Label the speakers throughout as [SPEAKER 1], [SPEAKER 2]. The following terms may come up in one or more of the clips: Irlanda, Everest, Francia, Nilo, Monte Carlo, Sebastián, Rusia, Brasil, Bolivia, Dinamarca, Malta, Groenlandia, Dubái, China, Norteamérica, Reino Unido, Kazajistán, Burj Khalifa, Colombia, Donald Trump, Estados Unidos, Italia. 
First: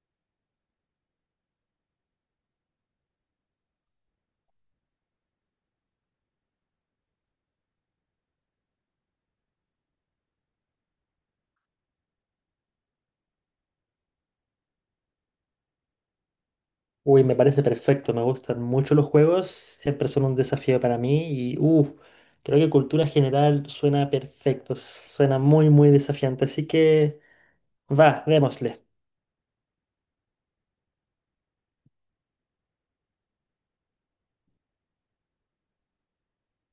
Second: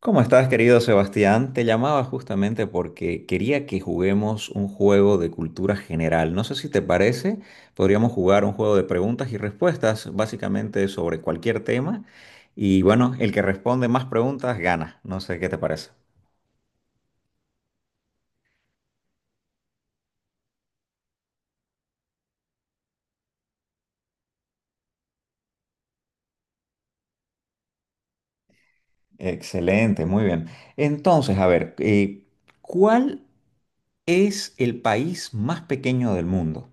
[SPEAKER 1] ¿Cómo estás, querido Sebastián? Te llamaba justamente porque quería que juguemos un juego de cultura general. No sé si te parece, podríamos jugar un juego de preguntas y respuestas, básicamente sobre cualquier tema. Y bueno, el que responde más preguntas gana. No sé qué te parece.
[SPEAKER 2] Uy, me parece perfecto, me gustan mucho los juegos, siempre son un desafío para mí y creo que cultura general suena perfecto, suena muy muy desafiante, así que va, démosle.
[SPEAKER 1] Excelente, muy bien. Entonces, a ver, ¿cuál es el país más pequeño del mundo?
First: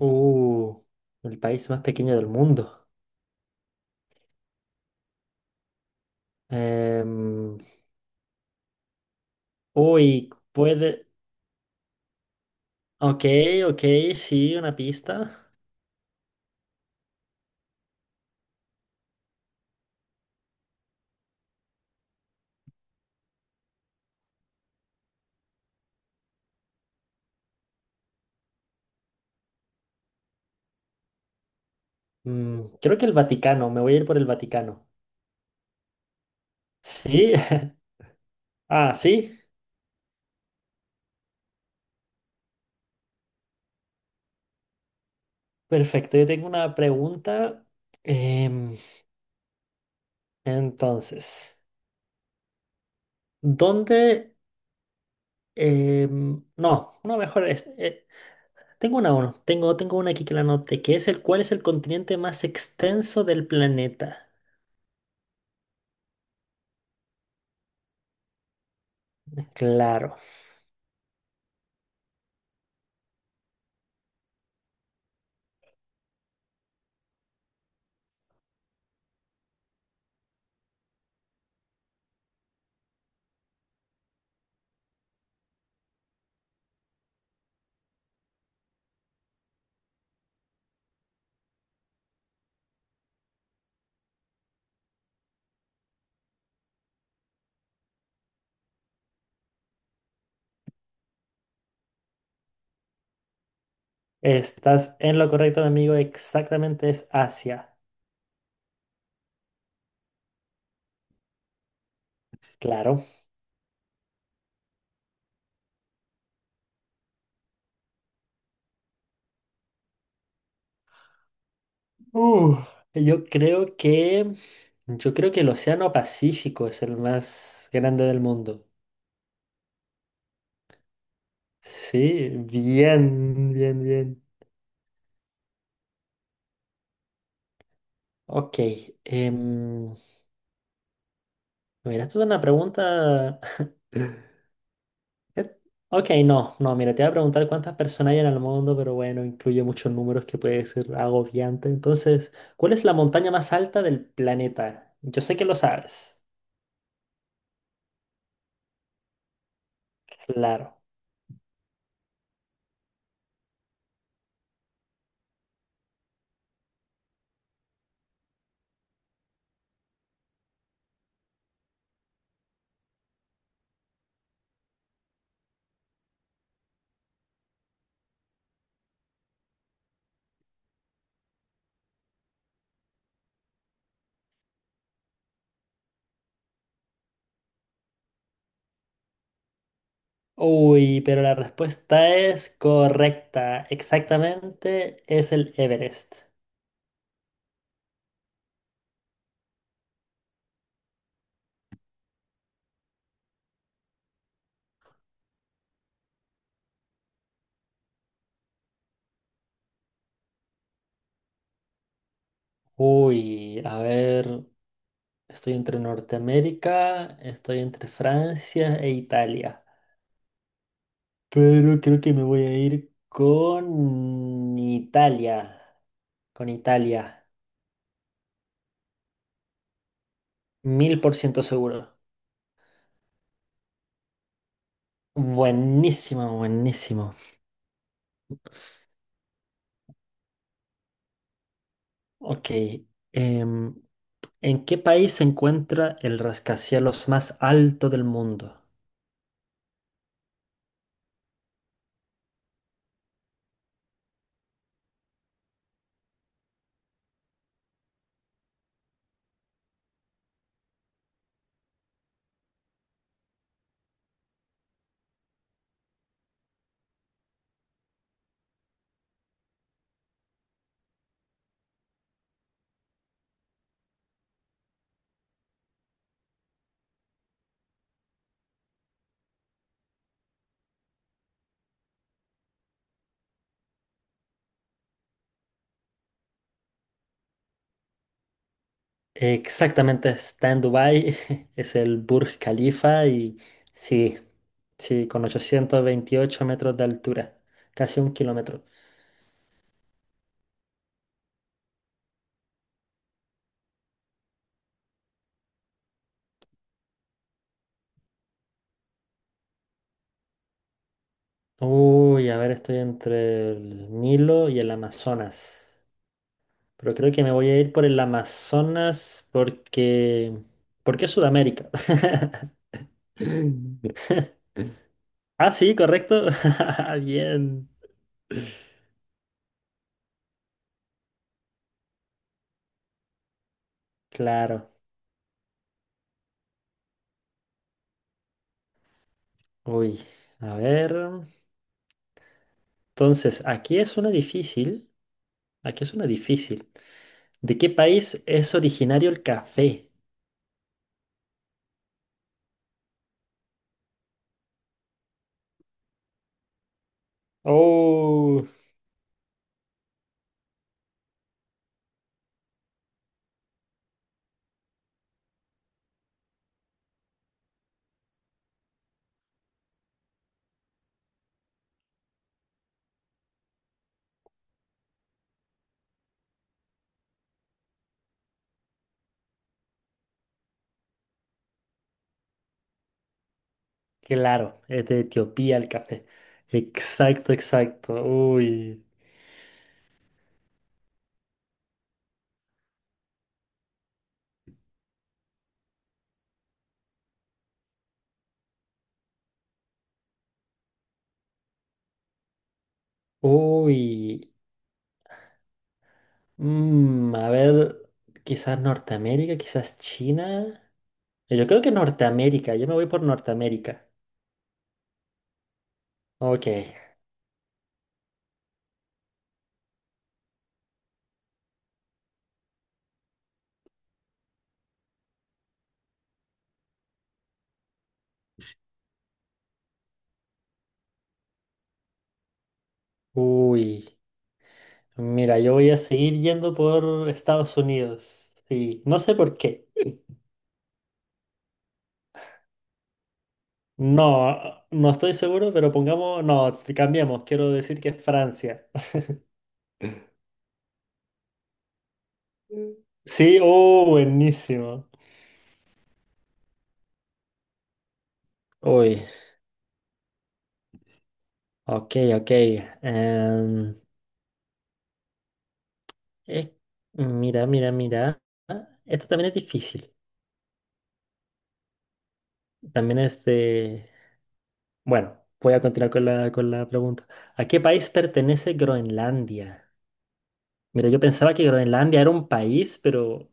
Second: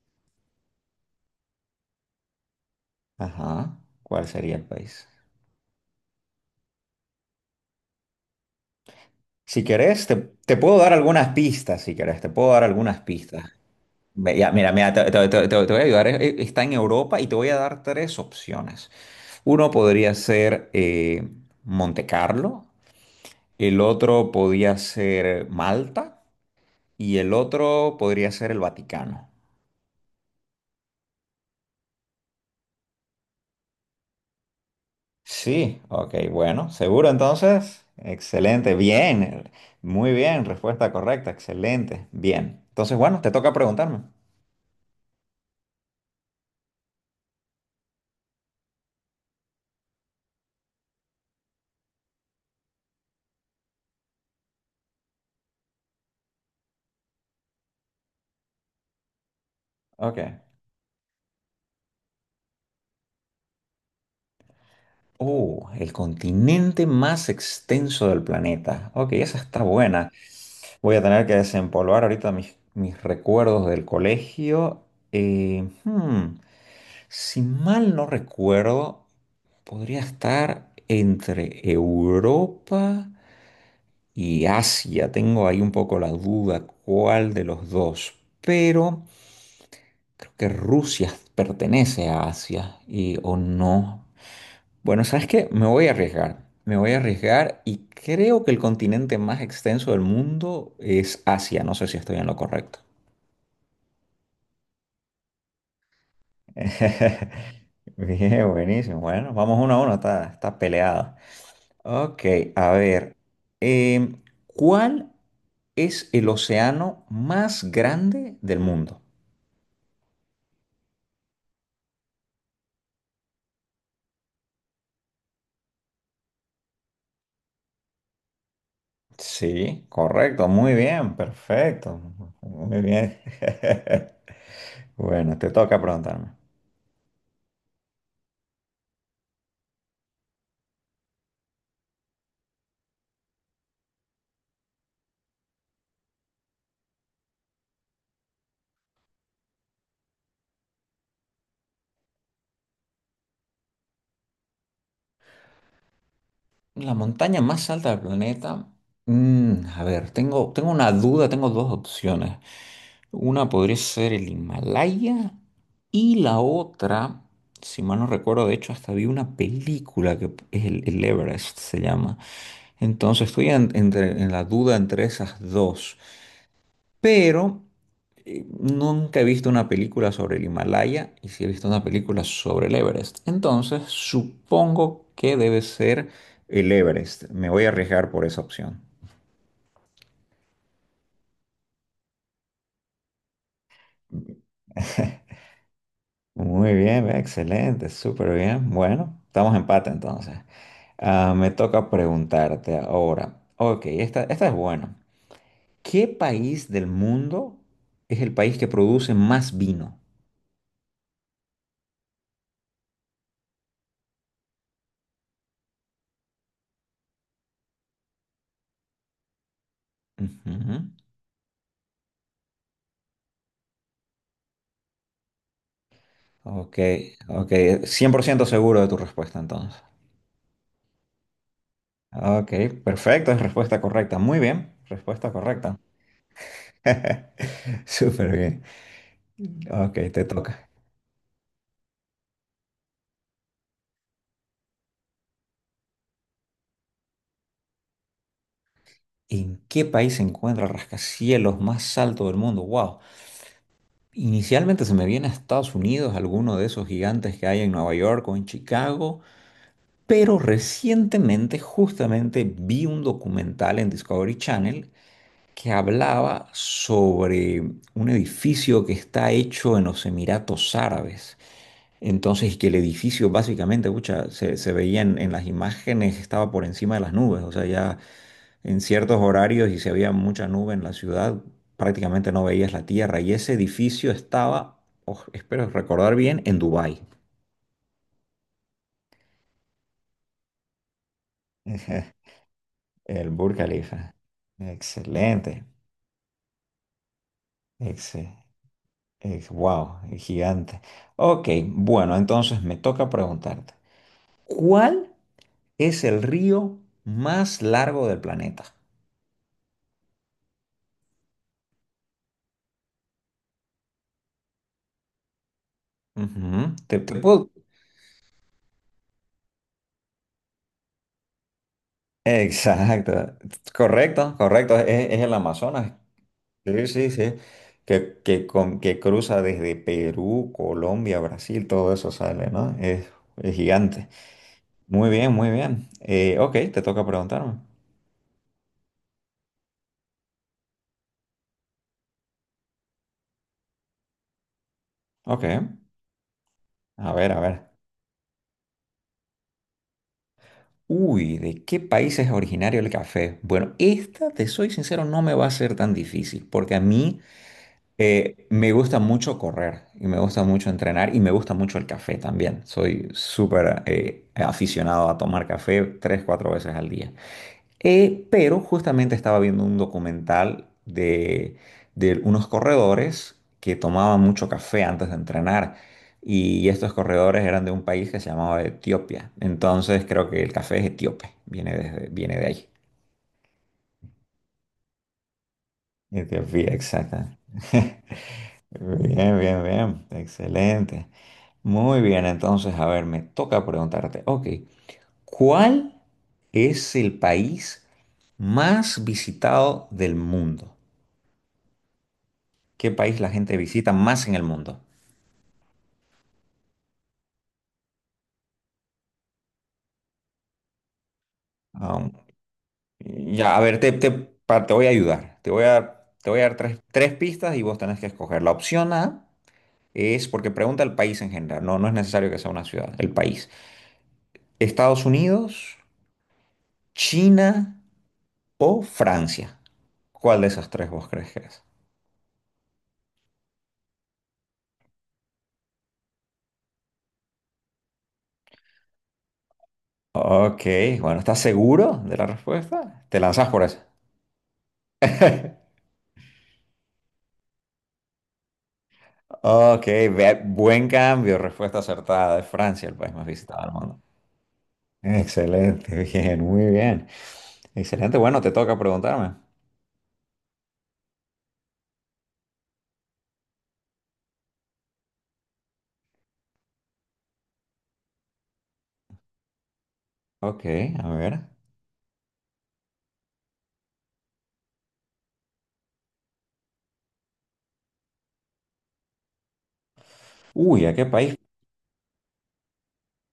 [SPEAKER 2] Uh, el país más pequeño del mundo.
[SPEAKER 1] Ajá, ¿cuál sería el país?
[SPEAKER 2] Em,
[SPEAKER 1] Si querés,
[SPEAKER 2] Uy,
[SPEAKER 1] te puedo dar
[SPEAKER 2] puede...
[SPEAKER 1] algunas pistas, si querés, te puedo dar algunas
[SPEAKER 2] Ok,
[SPEAKER 1] pistas.
[SPEAKER 2] ok,
[SPEAKER 1] Ya,
[SPEAKER 2] sí,
[SPEAKER 1] mira,
[SPEAKER 2] una
[SPEAKER 1] mira,
[SPEAKER 2] pista.
[SPEAKER 1] te voy a ayudar. Está en Europa y te voy a dar tres opciones. Uno podría ser Monte Carlo, el otro podría ser Malta y el otro podría ser el Vaticano.
[SPEAKER 2] Mm, creo que el Vaticano, me voy a ir por el Vaticano.
[SPEAKER 1] Sí, ok, bueno, seguro
[SPEAKER 2] Sí,
[SPEAKER 1] entonces. Excelente,
[SPEAKER 2] ah, sí,
[SPEAKER 1] bien, muy bien, respuesta correcta, excelente, bien. Entonces, bueno, te toca preguntarme.
[SPEAKER 2] perfecto, yo tengo una pregunta. Em, entonces... ¿Dónde? No, no, mejor tengo una uno. Tengo una
[SPEAKER 1] Ok.
[SPEAKER 2] aquí que la anoté, que es el cuál es el continente más extenso del planeta.
[SPEAKER 1] Oh, el continente más extenso del planeta. Ok, esa está buena.
[SPEAKER 2] Claro.
[SPEAKER 1] Voy a tener que desempolvar ahorita mis recuerdos del colegio. Eh, hmm, si mal no recuerdo, podría estar entre Europa y Asia. Tengo ahí un poco la duda cuál de los dos, pero creo que Rusia pertenece a Asia y o no. Bueno, ¿sabes qué? Me voy a arriesgar. Me voy a arriesgar y creo que el continente más extenso del mundo es Asia. No sé si estoy en lo correcto.
[SPEAKER 2] Estás en lo correcto, mi amigo. Exactamente es Asia.
[SPEAKER 1] Bien, buenísimo. Bueno, vamos 1-1, está peleado. Ok, a
[SPEAKER 2] Claro.
[SPEAKER 1] ver. em, ¿Cuál es el océano más grande del mundo?
[SPEAKER 2] Uh, yo creo que. Yo creo que el Océano Pacífico es el más grande del mundo.
[SPEAKER 1] Sí, correcto, muy bien, perfecto.
[SPEAKER 2] Sí,
[SPEAKER 1] Muy bien.
[SPEAKER 2] bien, bien, bien.
[SPEAKER 1] Bueno, te toca preguntarme.
[SPEAKER 2] Ok. em, Mira, esto es una pregunta. Eh, Ok, no, no, mira, te voy a preguntar cuántas personas hay en el mundo, pero bueno, incluye muchos números que puede ser agobiante. Entonces, ¿cuál es la montaña más alta del planeta? Yo sé que lo sabes,
[SPEAKER 1] La montaña más alta del planeta. Mm, a ver, tengo
[SPEAKER 2] claro.
[SPEAKER 1] una duda, tengo dos opciones. Una podría ser el Himalaya y la otra, si mal no recuerdo, de hecho hasta vi una película que es el Everest, se llama. Entonces en la duda entre esas dos, pero nunca he visto una película sobre el Himalaya y sí he visto una película sobre el Everest. Entonces supongo que debe ser el Everest. Me voy a arriesgar por esa opción.
[SPEAKER 2] Uy, pero la respuesta es correcta. Exactamente, es el Everest.
[SPEAKER 1] Muy bien, excelente, súper bien. Bueno, estamos en empate entonces. Ah, me toca preguntarte ahora. Ok, esta es buena. ¿Qué país del mundo es el país que produce más vino?
[SPEAKER 2] Uy, a ver, estoy entre Norteamérica, estoy entre Francia e Italia.
[SPEAKER 1] Ujú.
[SPEAKER 2] Pero creo que me voy a ir con Italia. Con
[SPEAKER 1] Ok,
[SPEAKER 2] Italia.
[SPEAKER 1] ok. 100% seguro de tu respuesta entonces.
[SPEAKER 2] 1000% seguro.
[SPEAKER 1] Ok, perfecto, es respuesta correcta. Muy bien, respuesta correcta.
[SPEAKER 2] Buenísimo, buenísimo.
[SPEAKER 1] Súper bien. Ok, te toca.
[SPEAKER 2] Ok. em, ¿En qué país se encuentra el rascacielos más alto del mundo?
[SPEAKER 1] ¿En qué país se encuentra el rascacielos más alto del mundo? Wow. Inicialmente se me viene a Estados Unidos, alguno de esos gigantes que hay en Nueva York o en Chicago, pero recientemente justamente vi un documental en Discovery Channel que hablaba sobre un edificio que está hecho en los Emiratos Árabes. Entonces, y que el edificio básicamente, pucha, se veía en las imágenes, estaba por encima de las nubes, o sea, ya en ciertos horarios y si había mucha nube en la ciudad, prácticamente no veías la tierra. Y ese edificio estaba, oh, espero recordar bien, en Dubái.
[SPEAKER 2] Exactamente, está en Dubái, es el
[SPEAKER 1] Ejé,
[SPEAKER 2] Burj Khalifa
[SPEAKER 1] el
[SPEAKER 2] y
[SPEAKER 1] Burj Khalifa.
[SPEAKER 2] sí, sí, con
[SPEAKER 1] Excelente.
[SPEAKER 2] 828 metros de altura, casi un
[SPEAKER 1] Excel,
[SPEAKER 2] kilómetro.
[SPEAKER 1] wow, gigante. Ok, bueno, entonces me toca preguntarte, ¿cuál es el río más largo del planeta?
[SPEAKER 2] Uy, a ver, estoy entre el Nilo y el Amazonas,
[SPEAKER 1] Ujú,
[SPEAKER 2] pero creo que me voy a ir por el Amazonas porque... porque es Sudamérica.
[SPEAKER 1] Exacto. Correcto, correcto. Es el
[SPEAKER 2] Ah, sí,
[SPEAKER 1] Amazonas.
[SPEAKER 2] correcto.
[SPEAKER 1] Sí, sí, sí.
[SPEAKER 2] Bien,
[SPEAKER 1] Que cruza desde Perú, Colombia, Brasil, todo eso sale, ¿no? Es gigante.
[SPEAKER 2] claro.
[SPEAKER 1] Muy bien, muy bien. Ok, te toca preguntarme.
[SPEAKER 2] Uy, a ver. Entonces, aquí es una difícil.
[SPEAKER 1] Ok,
[SPEAKER 2] Aquí es una difícil.
[SPEAKER 1] a
[SPEAKER 2] ¿De
[SPEAKER 1] ver.
[SPEAKER 2] qué país es originario el café?
[SPEAKER 1] Uy, ¿de qué país es originario el café? Bueno, esta, te soy sincero, no me va a ser tan difícil, porque a mí
[SPEAKER 2] Oh,
[SPEAKER 1] me gusta mucho correr y me gusta mucho entrenar y me gusta mucho el café también. Soy súper aficionado a tomar café tres, cuatro veces al día. Pero justamente estaba viendo un documental de unos corredores que tomaban mucho café antes de entrenar. Y estos corredores eran de un país que se llamaba Etiopía. Entonces creo que el café es etíope, viene de ahí.
[SPEAKER 2] claro, es de Etiopía el café.
[SPEAKER 1] Etiopía,
[SPEAKER 2] Exacto,
[SPEAKER 1] exacta.
[SPEAKER 2] exacto. Uy,
[SPEAKER 1] Bien, bien, bien. Excelente. Muy bien, entonces, a ver, me toca preguntarte, ok, ¿cuál es el país más visitado del mundo? ¿Qué país la gente visita
[SPEAKER 2] uy.
[SPEAKER 1] más en el mundo?
[SPEAKER 2] Mm, a ver, quizás Norteamérica, quizás China. Yo creo que
[SPEAKER 1] Um,
[SPEAKER 2] Norteamérica. Yo me voy por
[SPEAKER 1] ya, a ver,
[SPEAKER 2] Norteamérica.
[SPEAKER 1] te voy a ayudar. Te voy a
[SPEAKER 2] Ok.
[SPEAKER 1] dar tres pistas y vos tenés que escoger. La opción A es porque pregunta el país en general. No es necesario que sea una ciudad, el país. Estados Unidos, China o Francia. ¿Cuál de esas tres vos crees que es?
[SPEAKER 2] Uy. Mira, yo voy a seguir yendo por Estados Unidos. Sí, no sé por qué.
[SPEAKER 1] Ok, bueno, ¿estás seguro de la respuesta? Te lanzás por eso.
[SPEAKER 2] No, no estoy seguro, pero pongamos, no, cambiamos. Quiero decir que es Francia.
[SPEAKER 1] Ok, buen cambio, respuesta acertada de
[SPEAKER 2] Mm.
[SPEAKER 1] Francia, el país más
[SPEAKER 2] Sí,
[SPEAKER 1] visitado del
[SPEAKER 2] oh,
[SPEAKER 1] mundo.
[SPEAKER 2] buenísimo.
[SPEAKER 1] Excelente, bien, muy bien. Excelente, bueno, te toca
[SPEAKER 2] Uy,
[SPEAKER 1] preguntarme.
[SPEAKER 2] ok, ok. em, eh, Mira, mira, mira. Esto también es difícil.
[SPEAKER 1] Ok, a ver.
[SPEAKER 2] También es de... Bueno, voy a continuar con con la pregunta. ¿A qué país pertenece Groenlandia?
[SPEAKER 1] Uy,
[SPEAKER 2] Mira,
[SPEAKER 1] ¿a
[SPEAKER 2] yo
[SPEAKER 1] qué país?
[SPEAKER 2] pensaba que Groenlandia era un país, pero...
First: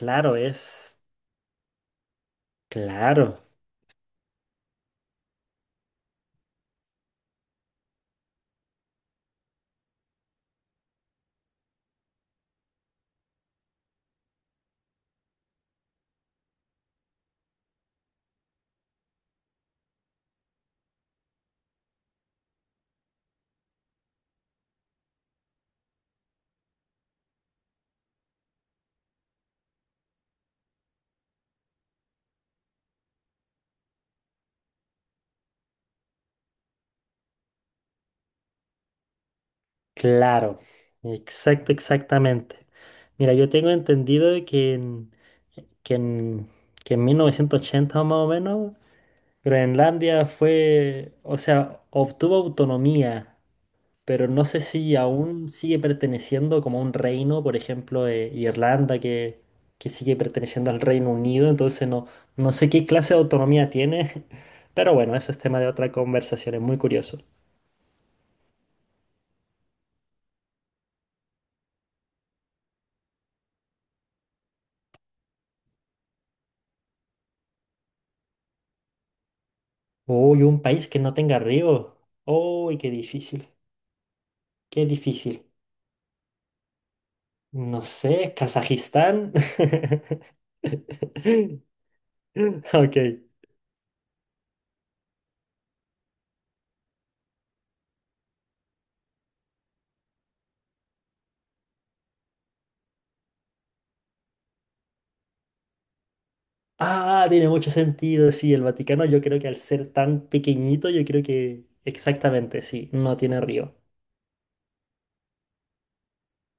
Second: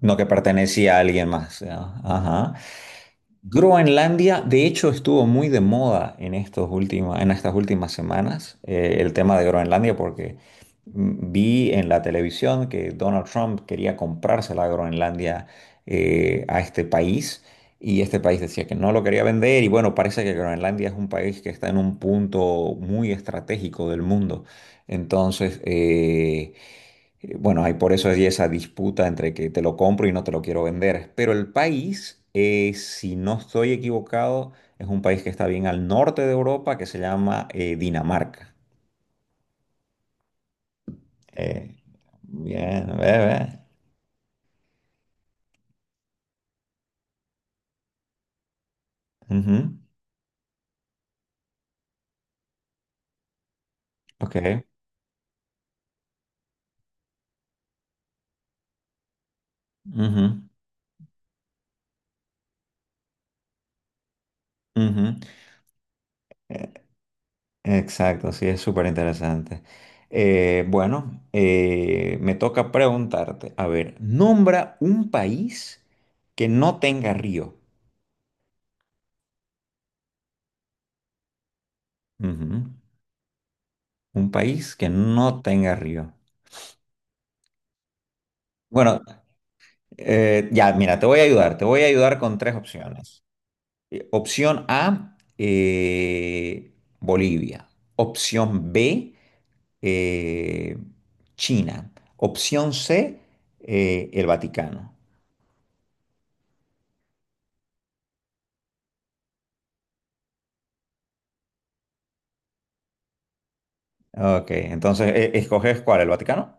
[SPEAKER 1] No que pertenecía
[SPEAKER 2] es.
[SPEAKER 1] a alguien más. ¿No? Ajá.
[SPEAKER 2] Claro,
[SPEAKER 1] Groenlandia, de hecho, estuvo muy de moda en estos últimos, en estas últimas semanas, el tema de Groenlandia, porque vi en la televisión que Donald Trump quería comprarse la Groenlandia a este país, y este país decía que no lo quería vender, y bueno, parece que Groenlandia es un país que está en un punto muy estratégico del mundo. Entonces, Bueno, hay por eso hay esa disputa entre que te lo compro y no te lo quiero vender. Pero el país, si no estoy equivocado, es un país que está bien al norte de Europa que se llama Dinamarca.
[SPEAKER 2] claro. Exacto,
[SPEAKER 1] Eh,
[SPEAKER 2] exactamente.
[SPEAKER 1] bien,
[SPEAKER 2] Mira, yo
[SPEAKER 1] bebé.
[SPEAKER 2] tengo entendido de que en, que en 1980 más o menos,
[SPEAKER 1] Ujú,
[SPEAKER 2] Groenlandia fue, o sea, obtuvo autonomía, pero no sé
[SPEAKER 1] ok.
[SPEAKER 2] si aún sigue perteneciendo como a un reino, por ejemplo, Irlanda, que sigue
[SPEAKER 1] Ujú,
[SPEAKER 2] perteneciendo al Reino Unido, entonces no, no sé qué clase de autonomía tiene, pero bueno,
[SPEAKER 1] ujú.
[SPEAKER 2] eso es tema de otra conversación, es muy curioso.
[SPEAKER 1] Exacto, sí, es súper interesante. Bueno, me toca preguntarte, a ver, nombra un país que no tenga río.
[SPEAKER 2] Uy, un país que no tenga río.
[SPEAKER 1] Ujú.
[SPEAKER 2] Uy, qué difícil,
[SPEAKER 1] Un país
[SPEAKER 2] qué
[SPEAKER 1] que no
[SPEAKER 2] difícil.
[SPEAKER 1] tenga río.
[SPEAKER 2] No sé,
[SPEAKER 1] Bueno,
[SPEAKER 2] Kazajistán.
[SPEAKER 1] ya, mira, te voy a ayudar. Te voy a ayudar con tres
[SPEAKER 2] Ok.
[SPEAKER 1] opciones. Opción A, Bolivia. Opción B, eh, China. Opción C, el Vaticano.
[SPEAKER 2] Ah, tiene mucho sentido, sí, el Vaticano yo creo que al ser tan pequeñito, yo creo que exactamente, sí, no tiene río.
[SPEAKER 1] Ok, entonces, ¿escoges cuál? ¿El Vaticano?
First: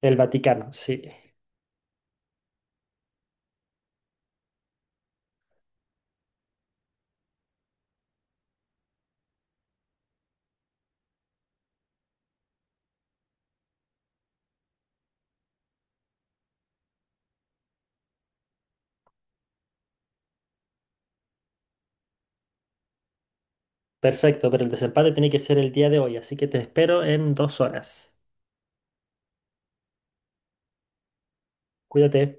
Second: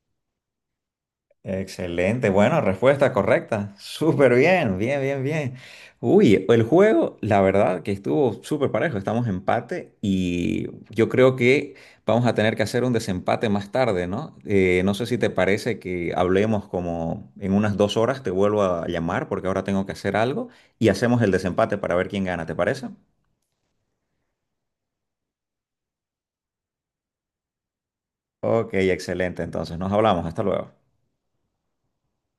[SPEAKER 2] El Vaticano, sí.
[SPEAKER 1] Excelente, bueno, respuesta correcta. Súper bien, bien, bien, bien. Uy, el juego, la verdad que estuvo súper parejo, estamos en empate y yo creo que vamos a tener que hacer un desempate más tarde, ¿no? No sé si te parece que hablemos como en unas 2 horas, te vuelvo a llamar porque ahora tengo que hacer algo y hacemos el desempate para ver quién gana, ¿te parece?
[SPEAKER 2] Perfecto, pero el desempate tiene que ser el día de hoy, así que te espero en 2 horas.
[SPEAKER 1] Ok, excelente, entonces nos hablamos, hasta luego.
[SPEAKER 2] Cuídate.